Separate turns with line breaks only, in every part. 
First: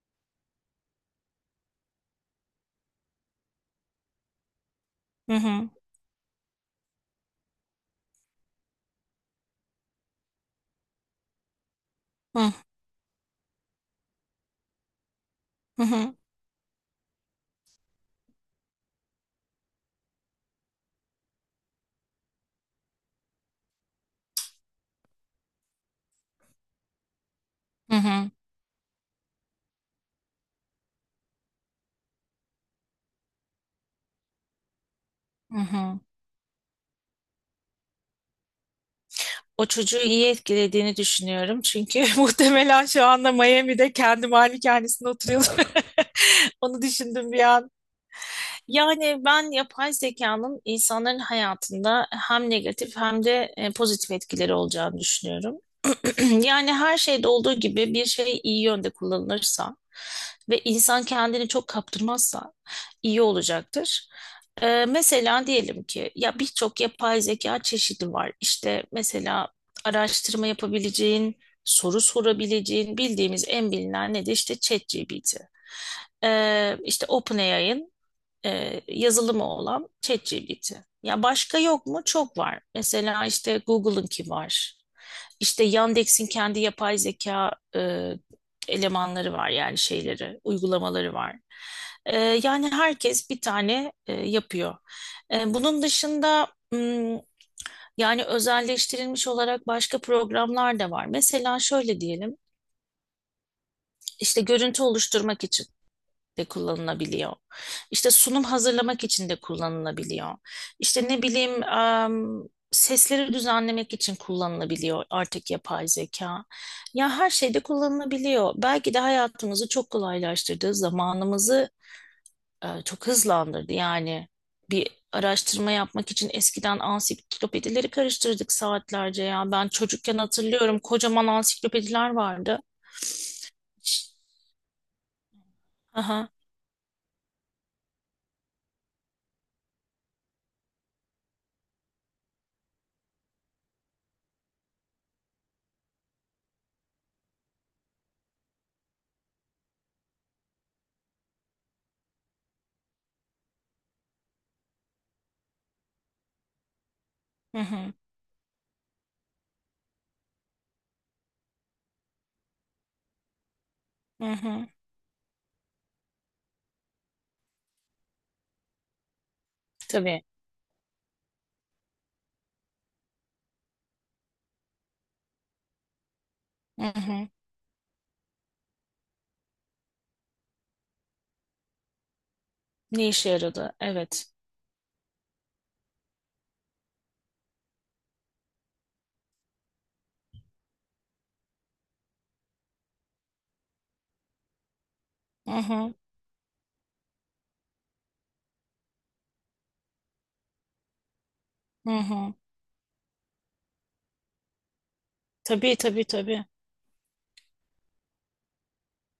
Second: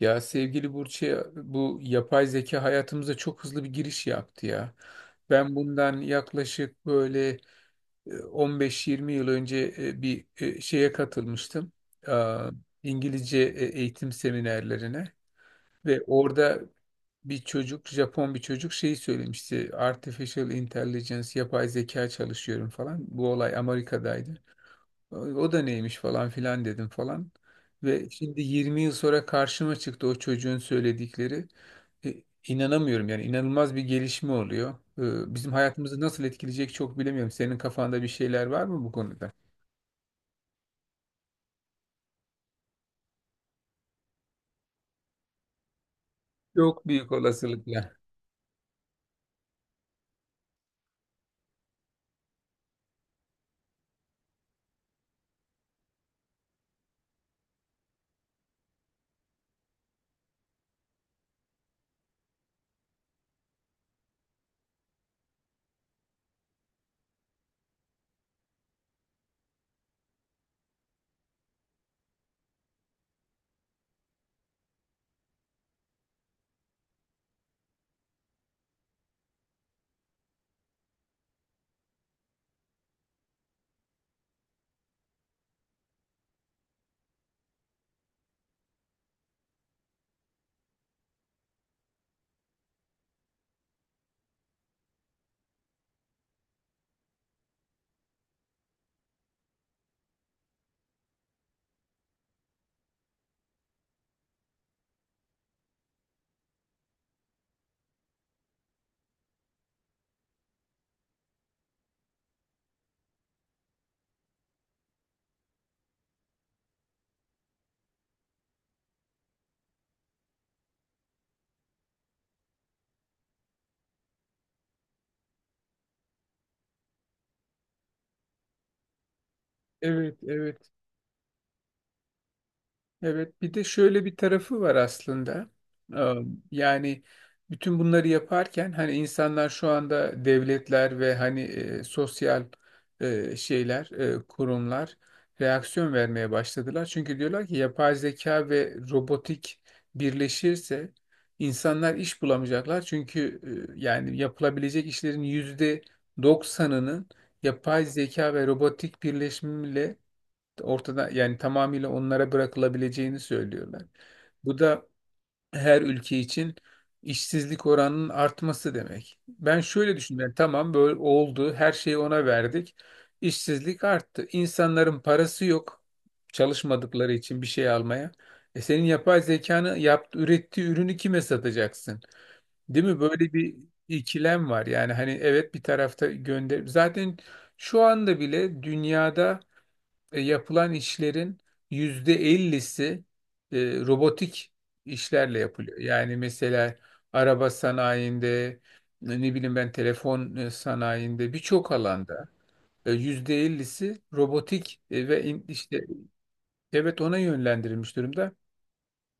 Ya sevgili Burç'e bu yapay zeka hayatımıza çok hızlı bir giriş yaptı ya.
Hı
Ben
hı.
bundan yaklaşık böyle 15-20 yıl önce bir şeye katılmıştım. Aa,
Hı
İngilizce eğitim seminerlerine
hı
ve
hı
orada bir çocuk, Japon bir çocuk şeyi söylemişti. Artificial Intelligence, yapay zeka çalışıyorum falan. Bu olay Amerika'daydı. O da neymiş falan filan dedim falan.
hı
Ve
hı.
şimdi 20 yıl sonra karşıma çıktı o çocuğun söyledikleri. E, inanamıyorum yani inanılmaz bir gelişme oluyor. Bizim
Hı
hayatımızı
hı.
nasıl etkileyecek çok bilemiyorum. Senin kafanda bir şeyler var mı bu konuda?
O çocuğu iyi etkilediğini düşünüyorum. Çünkü muhtemelen şu anda Miami'de kendi malikanesinde oturuyordur. Onu
Çok büyük
düşündüm bir an.
olasılıkla.
Yani ben yapay zekanın insanların hayatında hem negatif hem de pozitif etkileri olacağını düşünüyorum. Yani her şeyde olduğu gibi bir şey iyi yönde kullanılırsa ve insan kendini çok kaptırmazsa iyi olacaktır. Mesela diyelim ki ya birçok yapay zeka çeşidi var. İşte mesela araştırma yapabileceğin, soru sorabileceğin bildiğimiz en bilinen ne de işte ChatGPT. İşte OpenAI'ın yazılımı olan ChatGPT. Ya başka yok mu? Çok var. Mesela işte Google'ınki var. İşte Yandex'in kendi yapay zeka elemanları var yani şeyleri, uygulamaları var. E, Yani herkes bir tane yapıyor. Bunun dışında hmm, yani özelleştirilmiş olarak başka programlar da var. Mesela şöyle diyelim, işte görüntü oluşturmak için de kullanılabiliyor. İşte sunum hazırlamak için de kullanılabiliyor. İşte ne bileyim sesleri düzenlemek için kullanılabiliyor artık yapay zeka. Ya her şeyde kullanılabiliyor. Belki de hayatımızı çok kolaylaştırdı, zamanımızı çok hızlandırdı. Yani bir araştırma yapmak için eskiden ansiklopedileri karıştırdık saatlerce ya. Ben çocukken
Evet, evet.
hatırlıyorum kocaman ansiklopediler vardı.
Evet, bir de şöyle bir tarafı var aslında. Ee,
Aha,
Yani bütün bunları yaparken hani insanlar şu anda devletler ve hani sosyal şeyler, kurumlar reaksiyon vermeye başladılar. Çünkü diyorlar ki yapay zeka ve robotik birleşirse insanlar iş bulamayacaklar. Çünkü yani yapılabilecek işlerin %90'ının
hı
yapay
hı,
zeka ve robotik birleşimiyle ortada yani tamamıyla onlara bırakılabileceğini söylüyorlar.
hı
Bu
hı.
da her ülke için işsizlik oranının artması demek. Ben şöyle
Tabii.
düşünüyorum. Yani tamam böyle oldu. Her şeyi ona verdik. İşsizlik arttı. İnsanların parası yok.
Hı
Çalışmadıkları
hı.
için bir şey almaya. Senin yapay zekanı yaptı, ürettiği ürünü kime satacaksın? Değil mi?
Ne işe
Böyle bir
yaradı? Evet.
ikilem var. Yani hani evet bir tarafta gönder. Zaten şu anda bile dünyada yapılan işlerin %50'si e, robotik işlerle
Hı
yapılıyor.
hı.
Yani mesela araba sanayinde, ne bileyim ben telefon sanayinde birçok
Hı
alanda
hı.
%50'si robotik ve
Tabii
işte
tabii tabii.
evet ona yönlendirilmiş durumda.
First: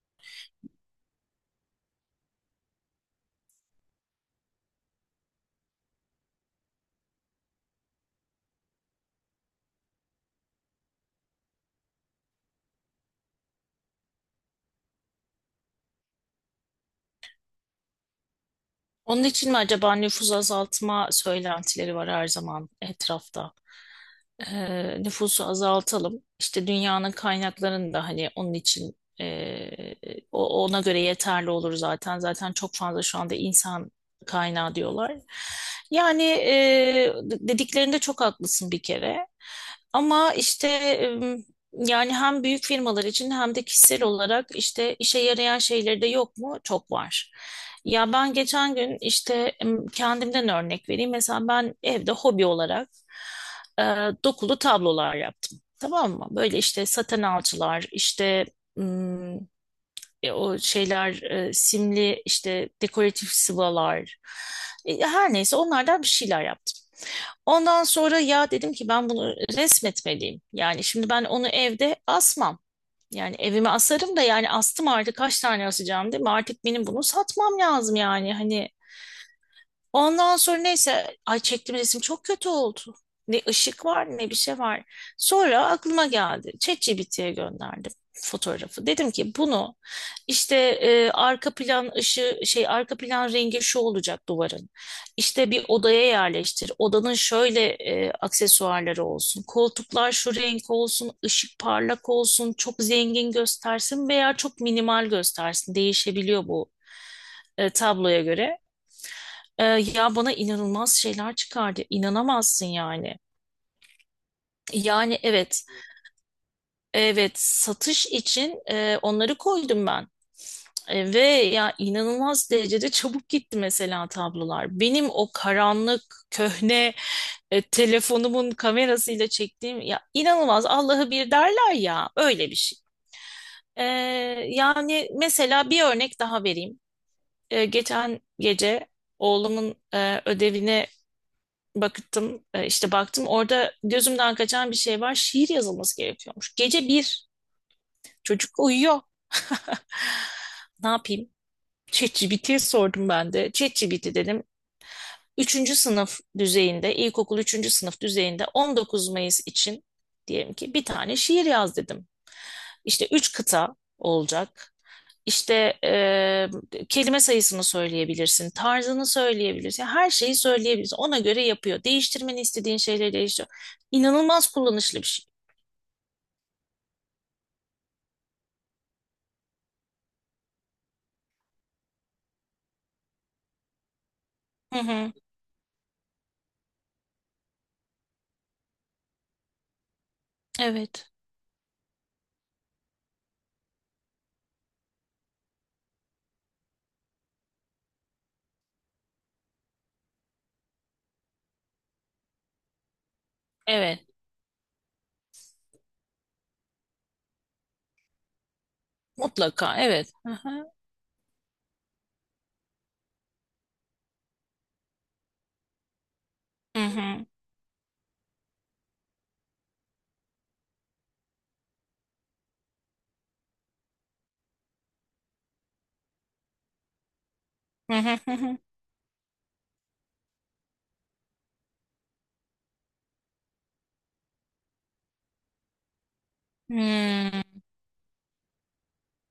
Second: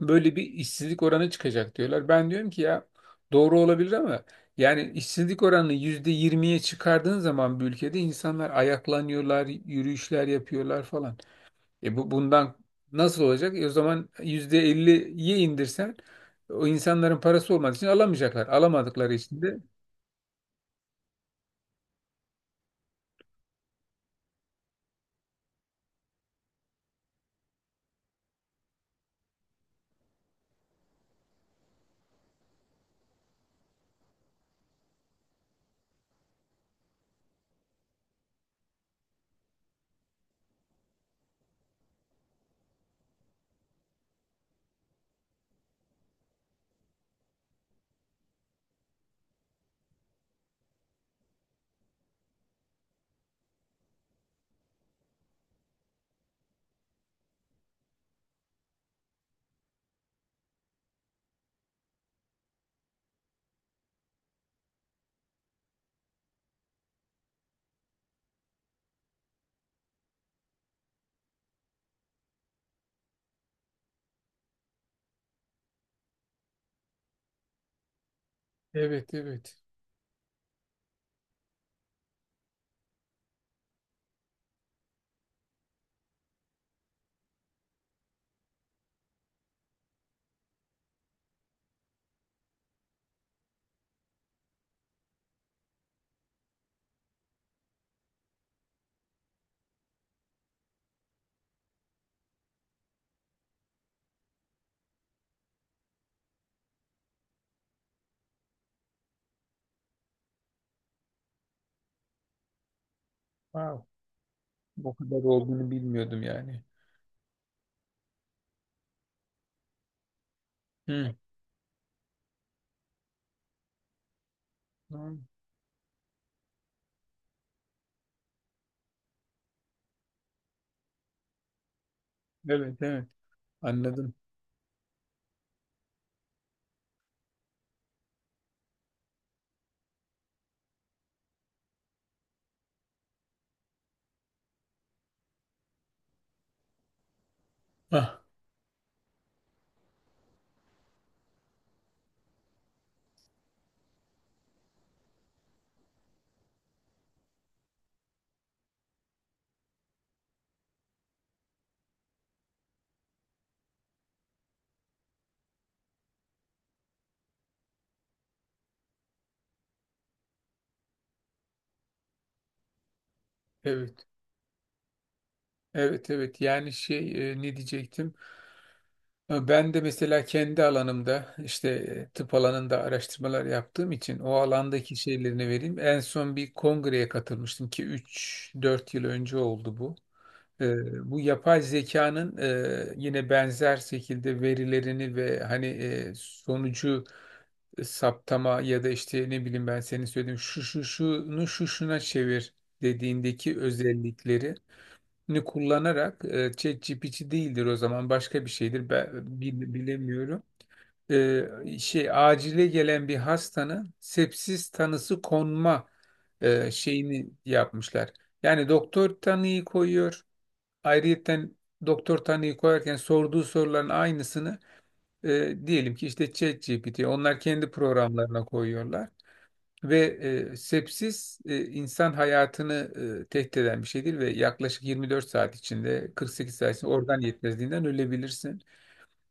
Böyle bir işsizlik oranı çıkacak diyorlar. Ben diyorum ki ya doğru olabilir ama yani işsizlik oranını %20'ye çıkardığın zaman bir ülkede insanlar ayaklanıyorlar, yürüyüşler yapıyorlar falan. Bu bundan nasıl olacak? O zaman %50'ye indirsen o insanların parası olmadığı için alamayacaklar. Alamadıkları
Onun
için
için
de
mi acaba nüfus azaltma söylentileri var her zaman etrafta? Nüfusu azaltalım. İşte dünyanın kaynaklarını da hani onun için o- ona göre yeterli olur zaten. Zaten çok fazla şu anda insan kaynağı diyorlar. Yani dediklerinde çok haklısın bir kere. Ama işte yani hem büyük firmalar için hem de kişisel olarak işte işe yarayan şeyleri de yok mu? Çok var. Ya ben geçen gün işte kendimden örnek vereyim. Mesela ben evde hobi olarak e, dokulu tablolar yaptım. Tamam mı? Böyle işte saten alçılar, işte mm, o şeyler, simli işte dekoratif sıvalar. Her neyse onlardan bir şeyler yaptım. Ondan sonra ya dedim ki ben bunu resmetmeliyim. Yani şimdi ben onu evde asmam. Yani evime asarım da yani astım artık kaç tane asacağım değil mi? Artık benim bunu satmam lazım yani. Hani.
evet, evet.
Ondan sonra neyse ay çektiğim resim çok kötü oldu. Ne ışık var ne bir şey var. Sonra aklıma geldi. ChatGPT'ye gönderdim fotoğrafı. Dedim ki bunu işte arka plan ışığı şey arka plan rengi şu olacak duvarın. İşte bir odaya yerleştir. Odanın şöyle aksesuarları olsun. Koltuklar şu renk olsun, ışık parlak olsun, çok zengin göstersin veya çok minimal göstersin. Değişebiliyor bu tabloya göre. Ya bana inanılmaz şeyler çıkardı. İnanamazsın yani.
Wow. Bu
Yani
kadar
evet,
olduğunu bilmiyordum yani.
evet satış için onları koydum ben.
Hı.
Ve ya inanılmaz derecede çabuk gitti mesela tablolar. Benim
Hı.
o karanlık, köhne telefonumun kamerasıyla çektiğim ya inanılmaz Allah'ı bir derler ya öyle bir
Evet,
şey.
evet.
Ee,
Anladım.
Yani mesela bir örnek daha vereyim. Geçen gece oğlumun ödevini Baktım e, işte baktım orada gözümden kaçan bir şey var. Şiir yazılması gerekiyormuş. Gece bir
Ah,
çocuk uyuyor. Ne yapayım? ChatGPT'ye sordum ben de. ChatGPT dedim. Üçüncü sınıf düzeyinde, ilkokul üçüncü sınıf düzeyinde 19 Mayıs için diyelim ki bir tane şiir yaz dedim. İşte üç kıta olacak. İşte kelime sayısını söyleyebilirsin, tarzını söyleyebilirsin, her şeyi söyleyebilirsin. Ona göre yapıyor. Değiştirmeni istediğin şeyleri değiştiriyor.
evet.
İnanılmaz kullanışlı bir şey.
Evet, evet. Yani şey ne diyecektim? Ben de mesela kendi alanımda işte tıp alanında araştırmalar yaptığım için o
Hı
alandaki
hı.
şeylerini vereyim. En son bir kongreye katılmıştım ki 3-4 yıl önce oldu bu. E,
Evet,
bu yapay zekanın yine benzer şekilde verilerini ve hani sonucu saptama ya da işte ne bileyim ben senin söylediğin şu şu şunu şu şuna çevir dediğindeki
evet,
özellikleri ni kullanarak ChatGPT değildir o zaman başka bir şeydir ben
mutlaka, evet. Hı
bilemiyorum.
hı.
Şey acile gelen bir hastanın sepsis tanısı konma
Hı hı.
şeyini yapmışlar. Yani doktor tanıyı koyuyor. Ayrıyeten doktor tanıyı koyarken sorduğu soruların aynısını diyelim ki işte ChatGPT onlar kendi
Hı hı. Hı
programlarına
hı.
koyuyorlar. Ve sepsis insan hayatını tehdit eden bir şeydir ve yaklaşık 24 saat içinde 48 saat içinde organ
Hmm.
yetmezliğinden ölebilirsin.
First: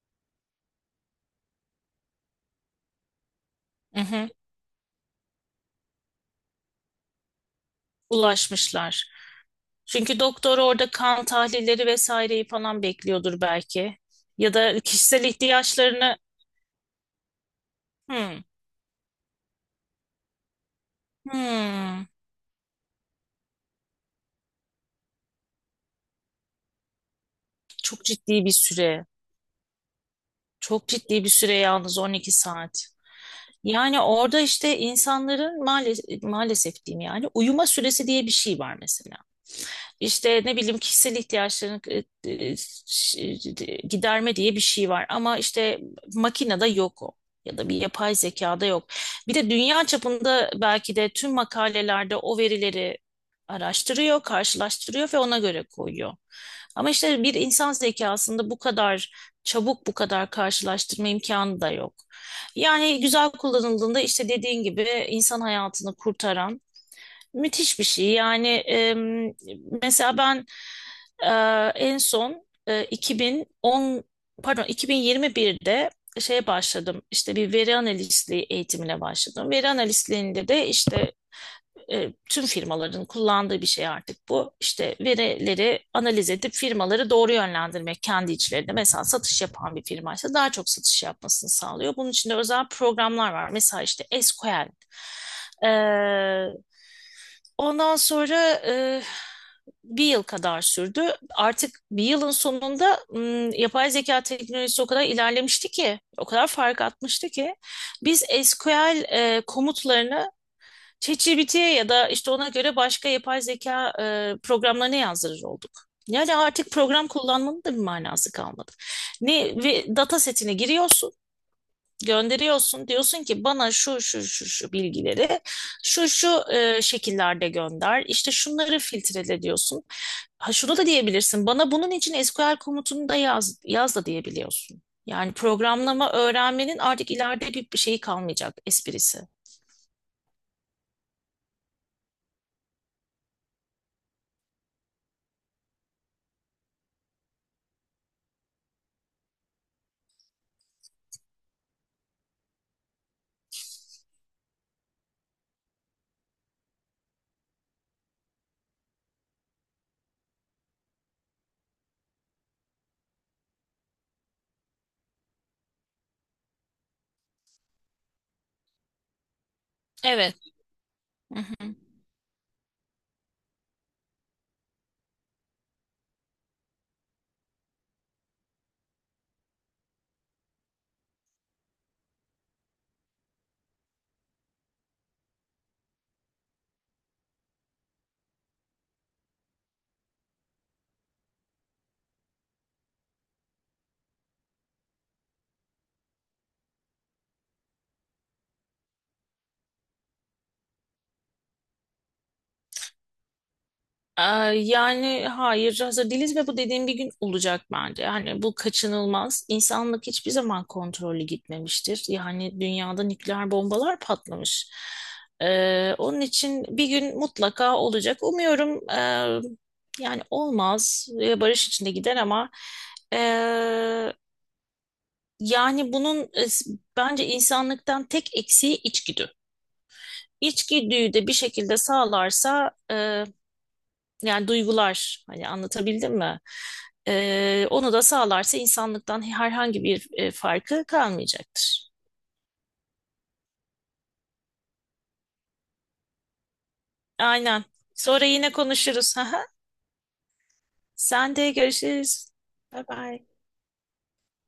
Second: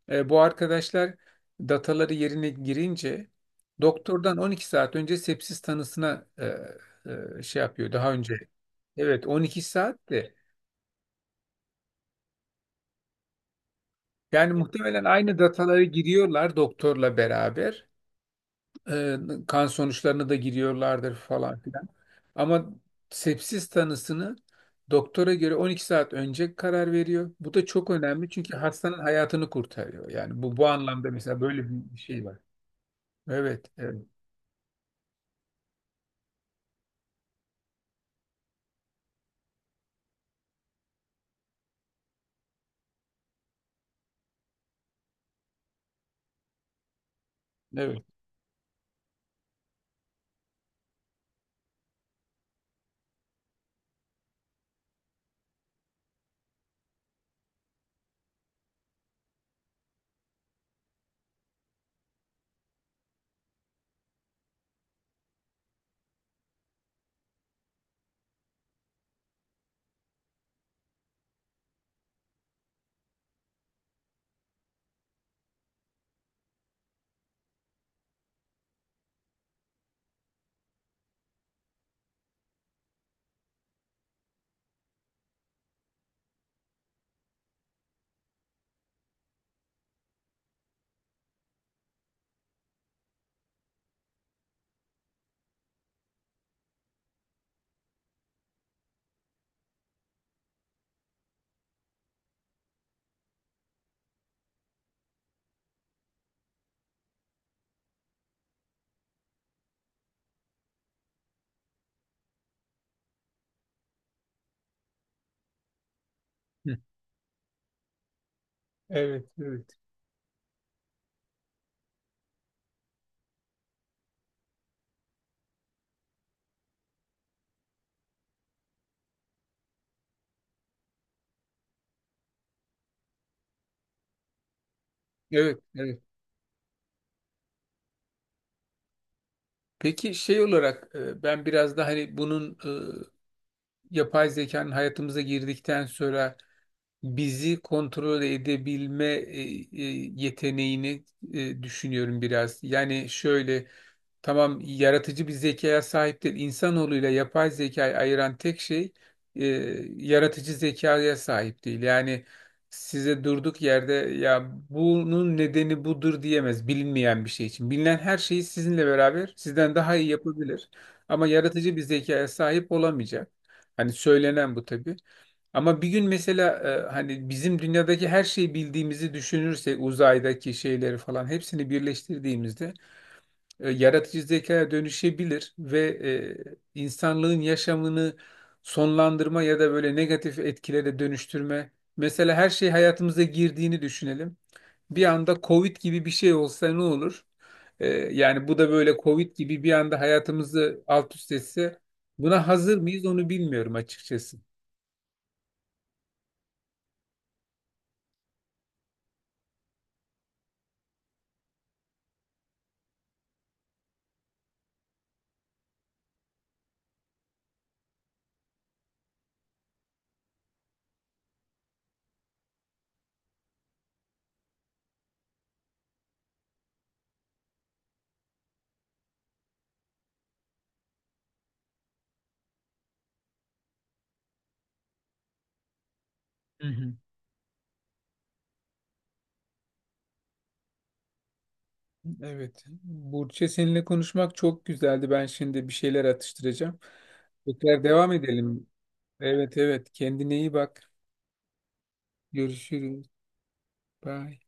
Bu arkadaşlar dataları yerine girince
Hı hı.
doktordan 12 saat önce sepsis tanısına şey yapıyor daha önce.
Ulaşmışlar.
Evet, 12 saat
Çünkü
de.
doktor orada kan tahlilleri vesaireyi falan bekliyordur belki.
Yani
Ya da
muhtemelen
kişisel
aynı dataları
ihtiyaçlarını.
giriyorlar doktorla beraber.
Hmm.
Ee, Kan sonuçlarını da giriyorlardır falan filan.
Hmm.
Ama sepsis tanısını doktora göre 12 saat önce karar veriyor. Bu da çok
Çok
önemli
ciddi bir
çünkü hastanın
süre.
hayatını kurtarıyor. Yani bu
Çok
anlamda
ciddi bir
mesela
süre
böyle
yalnız
bir şey
12
var.
saat.
Evet,
Yani
evet,
orada işte insanların maalesef, maalesef diyeyim yani uyuma süresi diye bir şey var mesela. İşte ne bileyim kişisel ihtiyaçlarını e, ş- giderme diye bir şey var. Ama işte makinede yok o. Ya da bir
evet.
yapay zekada yok. Bir de dünya çapında belki de tüm makalelerde o verileri araştırıyor, karşılaştırıyor ve ona göre koyuyor. Ama işte bir insan zekasında bu kadar çabuk, bu kadar karşılaştırma imkanı da yok. Yani güzel kullanıldığında işte dediğin gibi insan hayatını kurtaran müthiş bir şey. Yani mesela ben e, en son 2010 pardon 2021'de şeye başladım. İşte bir veri analistliği eğitimine başladım. Veri analistliğinde de işte tüm firmaların kullandığı bir şey artık bu. İşte verileri analiz edip firmaları doğru yönlendirmek kendi içlerinde. Mesela satış yapan bir firmaysa daha çok satış yapmasını sağlıyor. Bunun için de özel programlar var. Mesela işte SQL. Ee, Ondan sonra bir yıl kadar sürdü. Artık bir yılın sonunda yapay zeka teknolojisi o kadar ilerlemişti ki, o kadar fark atmıştı ki biz SQL komutlarını ChatGPT'ye ya da işte ona göre başka yapay zeka programlarına yazdırır olduk. Yani artık
Hı,
program kullanmanın da bir manası kalmadı.
evet,
Ne
evet.
ve data setine giriyorsun gönderiyorsun. Diyorsun ki bana şu şu şu şu bilgileri şu şu şekillerde gönder. İşte şunları filtrele diyorsun. Ha, şunu da diyebilirsin. Bana bunun için SQL komutunu da yaz, yaz da diyebiliyorsun. Yani
Evet, evet.
programlama öğrenmenin artık ileride bir şeyi kalmayacak esprisi.
Peki şey olarak ben biraz da hani bunun yapay zekanın hayatımıza girdikten sonra bizi kontrol edebilme e, yeteneğini düşünüyorum biraz. Yani şöyle tamam yaratıcı bir zekaya sahip değil. İnsanoğluyla yapay zekayı ayıran tek şey e, yaratıcı zekaya sahip değil. Yani size durduk yerde ya bunun nedeni budur diyemez bilinmeyen bir şey için. Bilinen her şeyi sizinle beraber sizden daha iyi
Evet.
yapabilir. Ama
Hı hı.
yaratıcı bir zekaya sahip olamayacak. Hani söylenen bu tabii. Ama bir gün mesela hani bizim dünyadaki her şeyi bildiğimizi düşünürsek uzaydaki şeyleri falan hepsini birleştirdiğimizde yaratıcı zekaya dönüşebilir ve insanlığın yaşamını sonlandırma ya da böyle negatif etkilere dönüştürme. Mesela her şey hayatımıza girdiğini düşünelim. Bir anda Covid gibi bir şey olsa ne olur? Yani bu da böyle Covid gibi bir anda hayatımızı alt üst etse buna hazır mıyız onu bilmiyorum
Ee,
açıkçası.
Yani hayır hazır değiliz ve bu dediğim bir gün olacak bence. Yani bu kaçınılmaz. İnsanlık hiçbir zaman kontrollü gitmemiştir. Yani dünyada nükleer bombalar patlamış. Onun için bir gün mutlaka olacak. Umuyorum yani olmaz ve barış içinde gider ama e, yani bunun bence insanlıktan tek eksiği içgüdü. İçgüdüyü de bir şekilde sağlarsa yani duygular hani anlatabildim mi? Onu da sağlarsa insanlıktan herhangi bir farkı kalmayacaktır.
Evet. Burçe seninle konuşmak çok güzeldi. Ben şimdi bir şeyler atıştıracağım.
Aynen.
Tekrar devam
Sonra yine
edelim.
konuşuruz. Aha.
Evet, evet. Kendine iyi bak.
Sen de görüşürüz. Bye
Görüşürüz.
bye.
Bye.